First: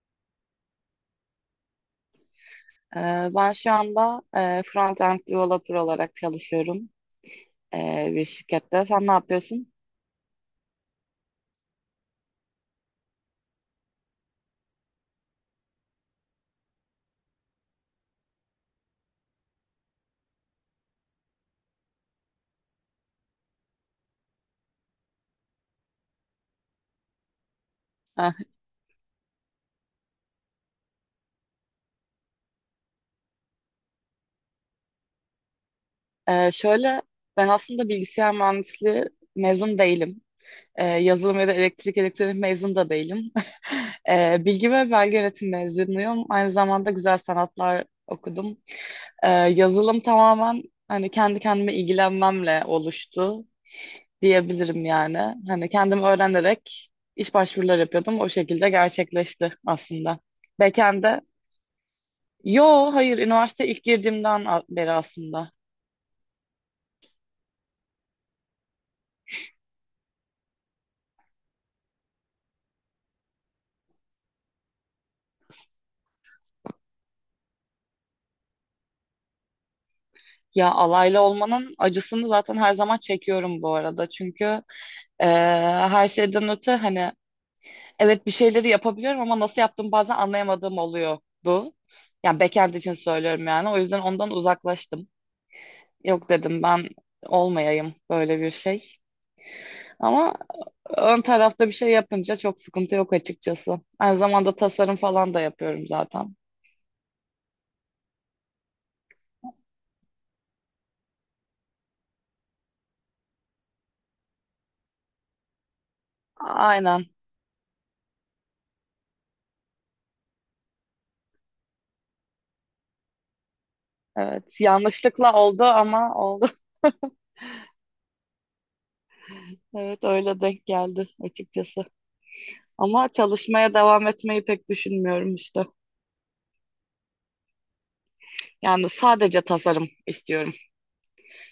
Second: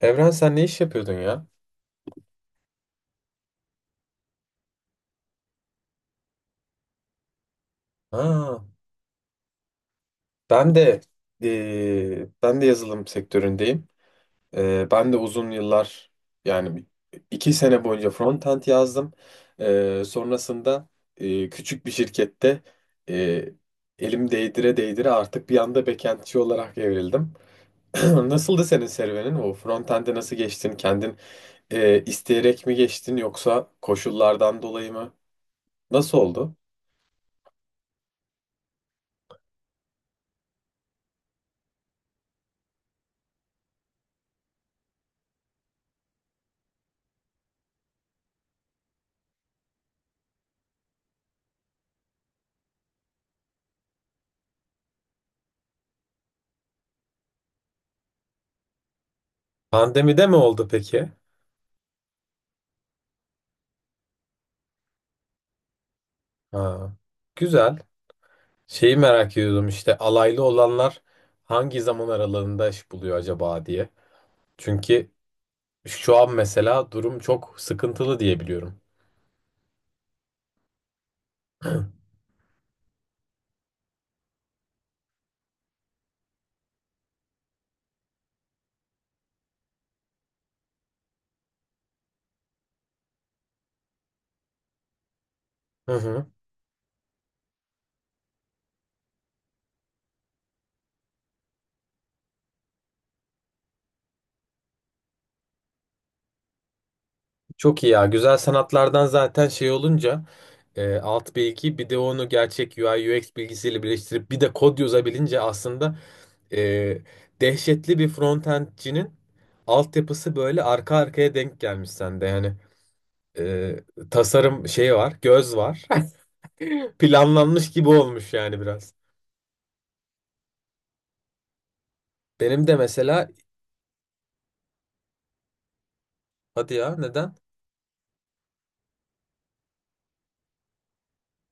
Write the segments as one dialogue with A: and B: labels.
A: Evren sen ne iş yapıyordun ya?
B: Ben şu anda front-end developer olarak çalışıyorum bir
A: Ha,
B: şirkette. Sen ne yapıyorsun?
A: ben de ben de yazılım sektöründeyim. Ben de uzun yıllar yani 2 sene boyunca frontend yazdım. Sonrasında küçük bir şirkette eee, elim değdire değdire artık bir anda backendçi olarak evrildim.
B: Heh,
A: Nasıldı senin serüvenin? O frontend'e nasıl geçtin? Kendin isteyerek mi geçtin yoksa koşullardan dolayı mı? Nasıl
B: e,
A: oldu?
B: şöyle, Ben aslında bilgisayar mühendisliği mezun değilim. Yazılım ya da elektrik elektronik mezun da değilim. Bilgi ve belge yönetim mezunuyum. Aynı zamanda güzel sanatlar okudum. Yazılım tamamen hani kendi kendime ilgilenmemle oluştu diyebilirim yani. Hani kendim öğrenerek iş başvuruları yapıyordum. O şekilde gerçekleşti aslında.
A: Pandemide mi oldu peki?
B: Backend'de. Yo, hayır, üniversite ilk girdiğimden beri aslında.
A: Ha, güzel. Şeyi merak ediyordum işte alaylı olanlar hangi zaman aralığında iş buluyor acaba diye. Çünkü şu an mesela durum çok sıkıntılı diye biliyorum.
B: Ya, alaylı olmanın acısını zaten her zaman çekiyorum bu arada. Çünkü eee, her şeyden öte hani evet bir şeyleri yapabiliyorum ama nasıl yaptığımı bazen anlayamadığım oluyordu. Yani backend için söylüyorum yani. O yüzden ondan uzaklaştım.
A: Hı hı.
B: Yok dedim, ben olmayayım böyle bir şey. Ama ön tarafta bir şey yapınca çok sıkıntı yok açıkçası. Aynı zamanda tasarım falan da yapıyorum zaten.
A: Çok iyi ya. Güzel sanatlardan zaten şey olunca alt bilgi bir de onu gerçek U I U X bilgisiyle birleştirip bir de kod yazabilince aslında e,
B: Aynen.
A: dehşetli bir frontendcinin altyapısı böyle arka arkaya denk gelmiş sende. Yani e,
B: Evet.
A: tasarım şeyi var,
B: Yanlışlıkla
A: göz
B: oldu
A: var.
B: ama oldu.
A: Planlanmış gibi olmuş yani biraz.
B: Evet öyle denk geldi açıkçası.
A: Benim de
B: Ama
A: mesela
B: çalışmaya devam etmeyi pek düşünmüyorum işte.
A: hadi ya, neden?
B: Yani sadece tasarım istiyorum.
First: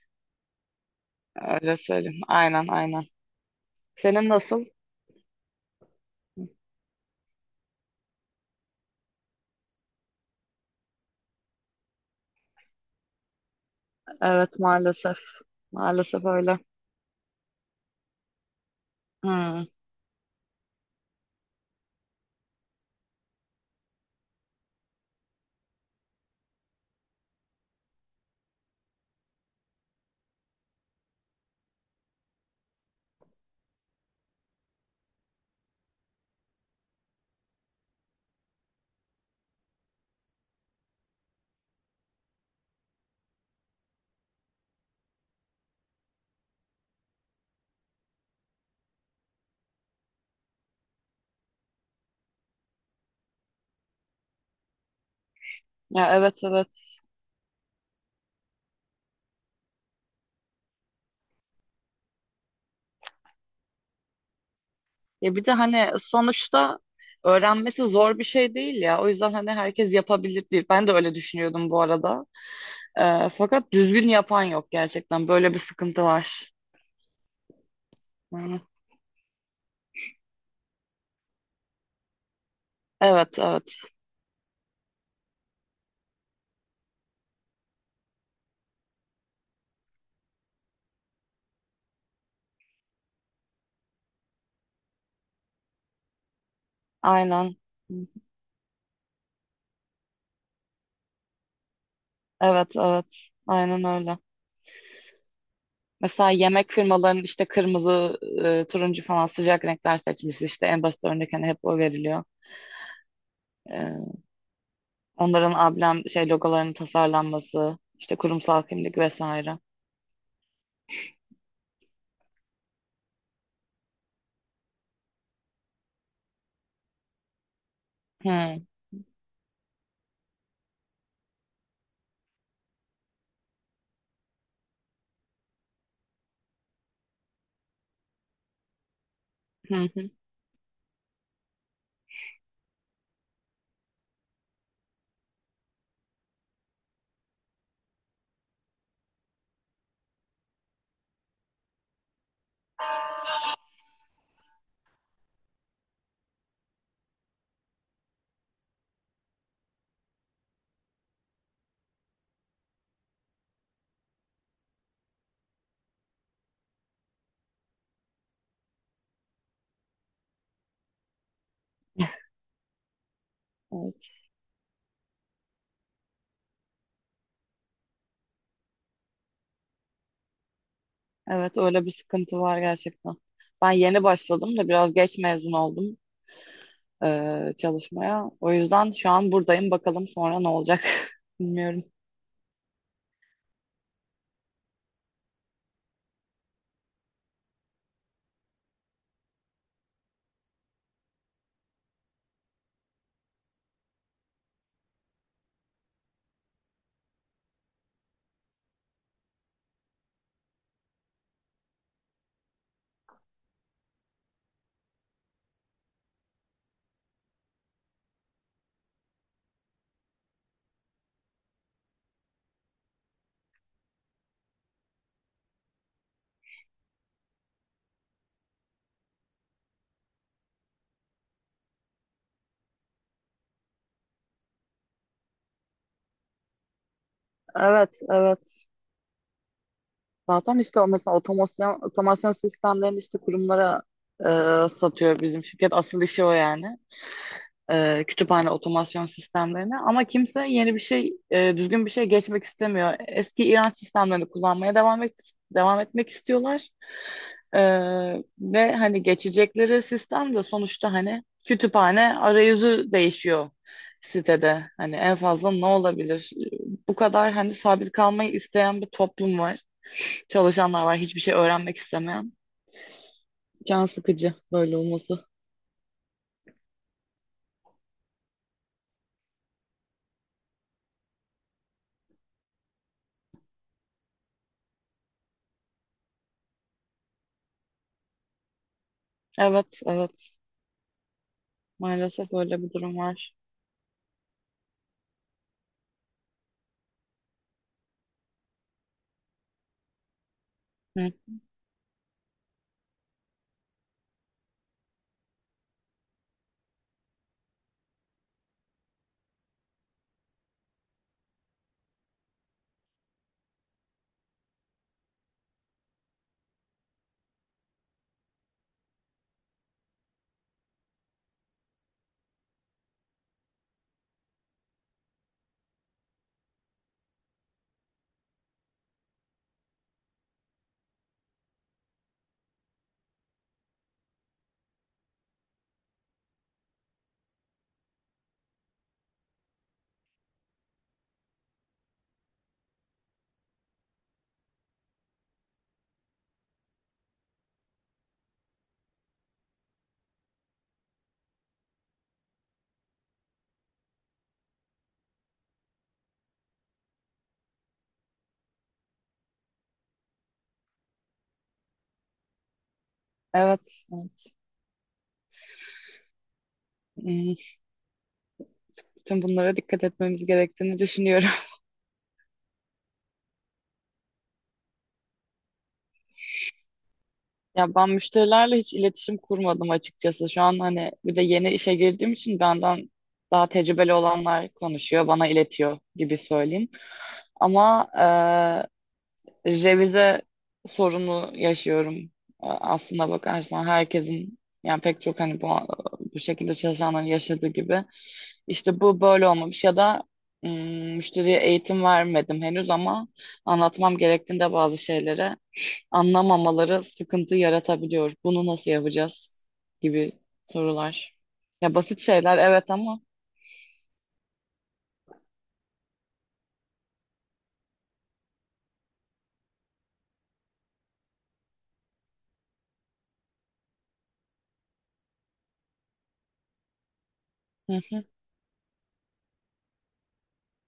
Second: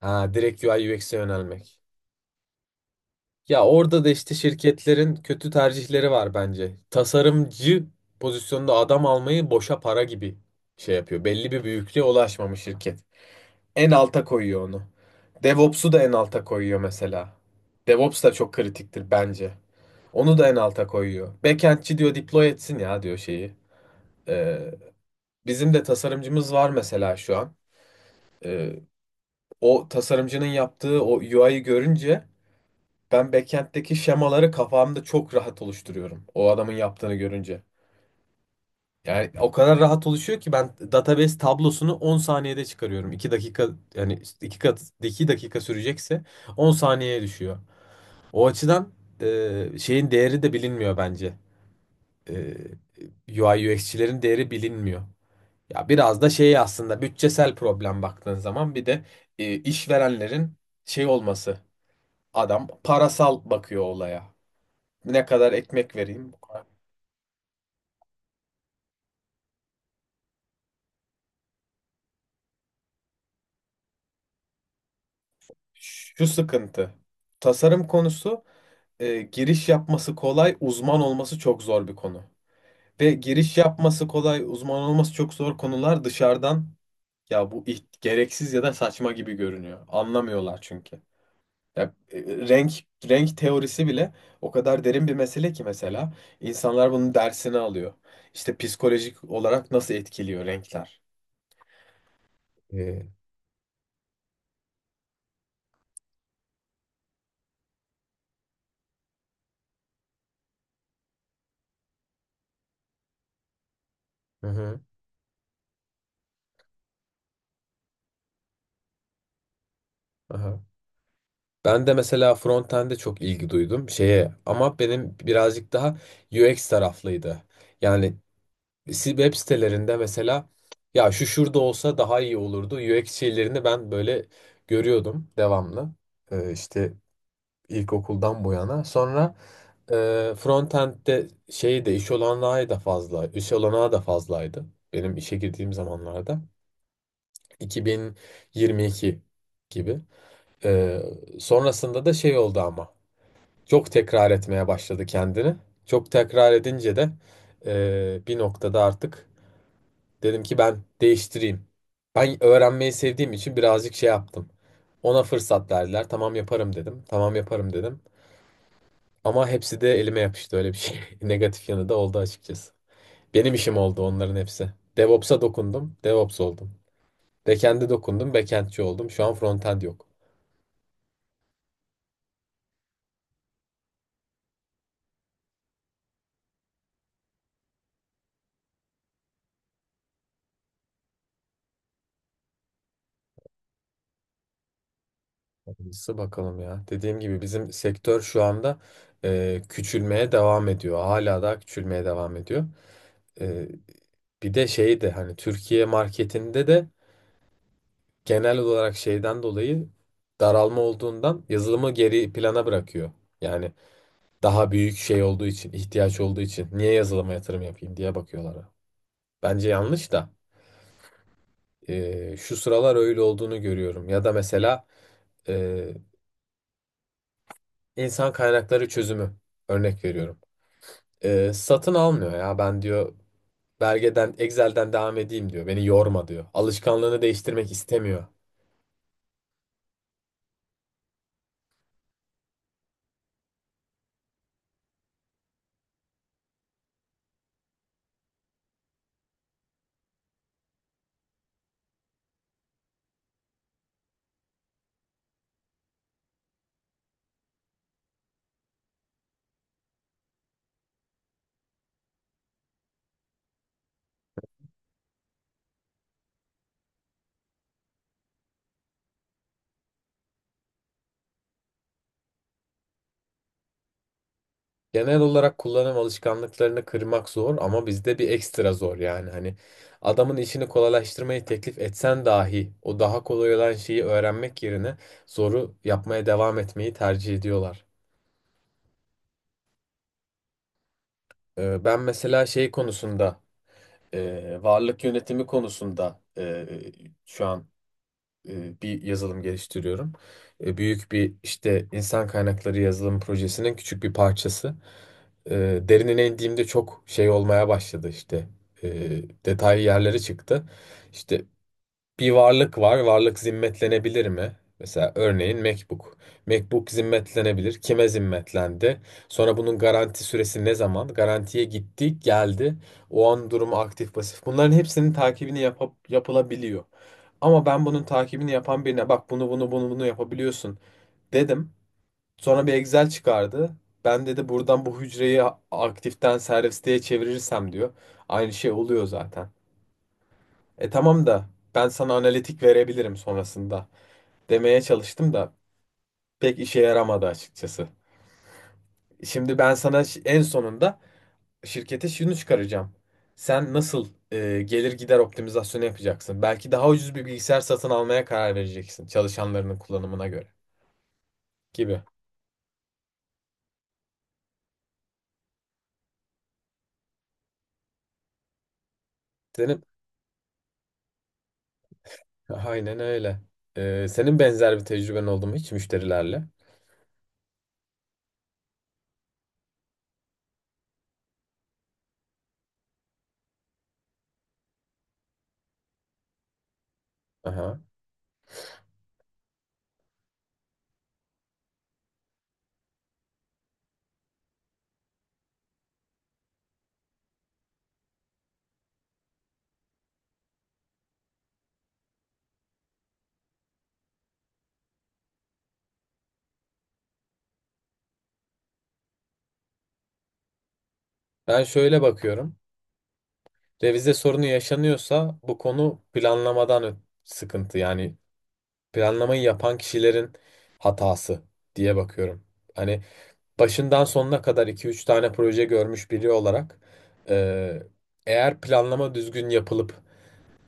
A: Ha, direkt UI UX'e
B: Öyle
A: yönelmek.
B: söyleyeyim. Aynen, aynen.
A: Ya orada da
B: Senin
A: işte
B: nasıl?
A: şirketlerin kötü tercihleri var bence. Tasarımcı pozisyonda adam almayı boşa para gibi şey yapıyor. Belli bir büyüklüğe ulaşmamış şirket. En alta
B: Evet,
A: koyuyor onu.
B: maalesef.
A: DevOps'u da en
B: Maalesef
A: alta
B: öyle.
A: koyuyor mesela. DevOps da çok kritiktir bence.
B: Hmm.
A: Onu da en alta koyuyor. Backend'çi diyor, deploy etsin ya diyor şeyi. Ee, Bizim de tasarımcımız var mesela şu an. Ee, O tasarımcının yaptığı o UI'yi görünce ben backend'deki şemaları kafamda çok rahat oluşturuyorum. O adamın yaptığını görünce. Yani o kadar rahat oluşuyor ki ben database tablosunu 10 saniyede çıkarıyorum. 2 dakika, yani 2 kat 2 dakika sürecekse 10 saniyeye düşüyor. O açıdan şeyin değeri de bilinmiyor bence. E, UI UX'çilerin değeri bilinmiyor. Ya
B: Ya,
A: biraz da
B: evet,
A: şey
B: evet.
A: aslında, bütçesel problem baktığın zaman, bir de işverenlerin şey olması. Adam parasal bakıyor olaya. Ne
B: Ya bir de
A: kadar
B: hani
A: ekmek vereyim? Bu kadar.
B: sonuçta öğrenmesi zor bir şey değil ya. O yüzden hani herkes yapabilir değil. Ben de öyle düşünüyordum bu arada. Fakat düzgün yapan yok gerçekten. Böyle bir sıkıntı
A: Şu
B: var.
A: sıkıntı. Tasarım konusu,
B: Yani,
A: giriş yapması kolay, uzman olması çok zor bir konu. Ve
B: evet,
A: giriş
B: evet.
A: yapması kolay, uzman olması çok zor konular dışarıdan ya bu gereksiz ya da saçma gibi görünüyor. Anlamıyorlar çünkü. Ya, renk renk teorisi bile o kadar derin bir mesele ki mesela insanlar bunun
B: Aynen.
A: dersini alıyor. İşte psikolojik olarak nasıl etkiliyor renkler.
B: Evet,
A: Ee,
B: evet. Aynen öyle. Mesela yemek firmalarının işte kırmızı, turuncu falan sıcak renkler seçmesi işte en basit örnek, hani hep o veriliyor. Ee,
A: Hı hı.
B: Onların ablem şey logolarının tasarlanması, işte kurumsal kimlik vesaire.
A: Aha. Ben de mesela frontend'e çok ilgi duydum şeye, ama benim birazcık daha UX taraflıydı. Yani
B: Hı,
A: web sitelerinde mesela ya şu şurada olsa daha iyi olurdu. UX şeylerini ben böyle görüyordum devamlı. İşte ilkokuldan bu yana. Sonra
B: hı, hı.
A: frontend'de şeyi de iş olanağı da fazla, iş olanağı da fazlaydı. Benim işe girdiğim zamanlarda 2022 gibi. Ee, Sonrasında da şey oldu ama. Çok tekrar etmeye başladı kendini. Çok tekrar edince de bir noktada artık dedim ki ben değiştireyim. Ben öğrenmeyi sevdiğim için birazcık şey yaptım. Ona fırsat verdiler. Tamam yaparım dedim. Tamam yaparım dedim. Ama hepsi de elime yapıştı, öyle bir şey. Negatif yanı da oldu açıkçası. Benim işim oldu
B: Evet.
A: onların hepsi. DevOps'a dokundum. DevOps oldum. Backend'e dokundum. Backend'ci oldum. Şu an frontend yok.
B: Evet, öyle bir sıkıntı var gerçekten. Ben yeni başladım da biraz geç mezun oldum çalışmaya. O yüzden şu an buradayım. Bakalım sonra ne olacak. Bilmiyorum.
A: Hayırlısı bakalım ya. Dediğim gibi bizim sektör şu anda küçülmeye devam ediyor. Hala daha küçülmeye devam ediyor. E, Bir de şey de hani Türkiye marketinde de genel olarak şeyden dolayı daralma olduğundan yazılımı geri plana bırakıyor. Yani daha büyük şey olduğu için, ihtiyaç olduğu için niye yazılıma yatırım yapayım diye bakıyorlar. Bence yanlış da şu sıralar öyle olduğunu görüyorum. Ya da mesela e, insan kaynakları çözümü örnek veriyorum. Satın almıyor ya, ben diyor belgeden Excel'den devam edeyim diyor. Beni yorma diyor. Alışkanlığını değiştirmek
B: Evet,
A: istemiyor.
B: evet. Zaten işte o mesela otomasyon, otomasyon sistemlerini işte kurumlara satıyor bizim şirket. Asıl işi o yani. Kütüphane otomasyon sistemlerine ama kimse yeni bir şey, düzgün bir şey geçmek istemiyor. Eski İran sistemlerini kullanmaya devam etmek istiyorlar. E, Ve hani geçecekleri sistem de sonuçta, hani kütüphane arayüzü değişiyor sitede. Hani en fazla ne olabilir? Bu kadar. Hani sabit kalmayı isteyen bir toplum var. Çalışanlar var, hiçbir şey öğrenmek istemeyen. Can sıkıcı böyle
A: Genel
B: olması.
A: olarak kullanım alışkanlıklarını kırmak zor, ama bizde bir ekstra zor yani. Hani adamın işini kolaylaştırmayı teklif etsen dahi o daha kolay olan şeyi öğrenmek yerine zoru yapmaya devam etmeyi tercih ediyorlar.
B: Evet, evet.
A: Ben
B: Maalesef
A: mesela
B: öyle
A: şey
B: bir durum var.
A: konusunda, varlık yönetimi konusunda, şu an bir yazılım geliştiriyorum.
B: Hı.
A: Büyük bir işte, insan kaynakları yazılım projesinin küçük bir parçası. Derinine indiğimde çok şey olmaya başladı işte. E, Detaylı yerlere çıktı. İşte bir varlık var. Varlık zimmetlenebilir mi? Mesela örneğin MacBook. MacBook zimmetlenebilir. Kime zimmetlendi? Sonra bunun garanti süresi ne zaman? Garantiye gitti, geldi. O an durumu aktif, pasif. Bunların hepsinin takibini yapıp, yapılabiliyor. Ama ben bunun takibini yapan birine, bak bunu bunu bunu bunu yapabiliyorsun dedim. Sonra bir Excel çıkardı. Ben dedi, buradan bu hücreyi aktiften servisteye çevirirsem diyor. Aynı şey oluyor zaten. E tamam da ben sana analitik verebilirim sonrasında demeye çalıştım da pek işe yaramadı açıkçası. Şimdi ben sana en sonunda şirkete şunu çıkaracağım. Sen nasıl gelir gider optimizasyonu yapacaksın? Belki daha ucuz bir bilgisayar satın almaya karar vereceksin çalışanlarının kullanımına göre, gibi.
B: Evet, evet. Hmm, Bütün bunlara
A: Senin
B: dikkat etmemiz gerektiğini düşünüyorum.
A: aynen öyle. Senin benzer bir tecrüben oldu mu hiç müşterilerle?
B: Ya ben müşterilerle hiç iletişim kurmadım açıkçası. Şu an hani bir de yeni işe girdiğim için benden daha tecrübeli olanlar konuşuyor, bana iletiyor gibi söyleyeyim.
A: Aha.
B: Ama revize sorunu yaşıyorum. Aslına bakarsan herkesin, yani pek çok hani bu şekilde çalışanların yaşadığı gibi. İşte bu böyle olmamış ya da ım, müşteriye eğitim vermedim henüz ama anlatmam gerektiğinde bazı şeyleri anlamamaları sıkıntı yaratabiliyor. Bunu nasıl yapacağız gibi sorular.
A: Ben
B: Ya basit
A: şöyle
B: şeyler,
A: bakıyorum.
B: evet ama.
A: Revize sorunu yaşanıyorsa bu konu planlamadan sıkıntı yani. Planlamayı yapan kişilerin hatası diye bakıyorum. Hani başından sonuna kadar iki üç tane proje görmüş biri olarak e, eğer planlama düzgün yapılıp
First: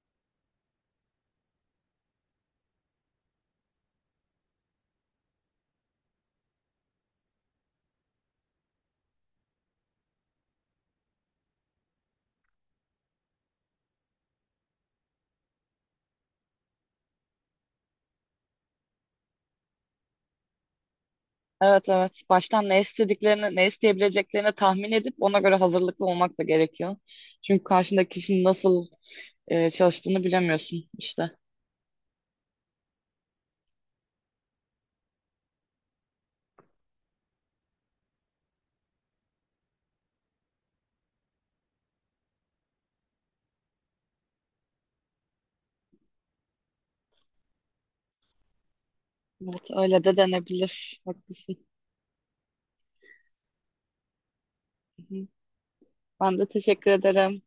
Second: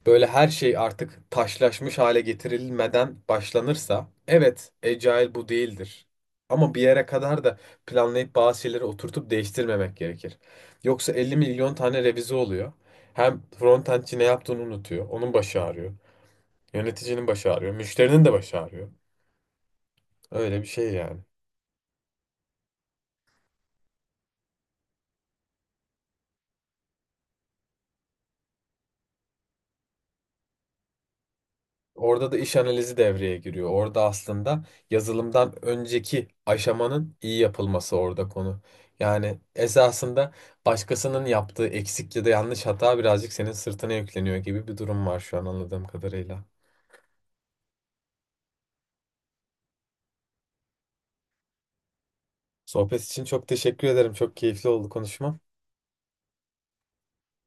A: böyle her şey artık taşlaşmış hale getirilmeden başlanırsa, evet Agile bu değildir. Ama bir yere kadar da planlayıp bazı şeyleri oturtup değiştirmemek gerekir. Yoksa 50 milyon tane revize oluyor. Hem frontendçi ne yaptığını unutuyor. Onun başı ağrıyor. Yöneticinin başı ağrıyor. Müşterinin de başı ağrıyor. Öyle bir şey yani.
B: Evet, evet. Baştan ne istediklerini, ne isteyebileceklerini tahmin edip ona göre hazırlıklı olmak da gerekiyor. Çünkü karşındaki kişinin nasıl çalıştığını bilemiyorsun işte.
A: Orada da iş analizi devreye giriyor. Orada aslında yazılımdan önceki aşamanın iyi yapılması orada konu. Yani esasında başkasının yaptığı eksik ya da yanlış hata birazcık senin sırtına yükleniyor gibi bir durum var şu an anladığım kadarıyla.
B: Evet, öyle de denebilir. Haklısın.
A: Sohbet için çok teşekkür ederim. Çok keyifli oldu
B: Hı hı.
A: konuşma.
B: Ben de teşekkür ederim.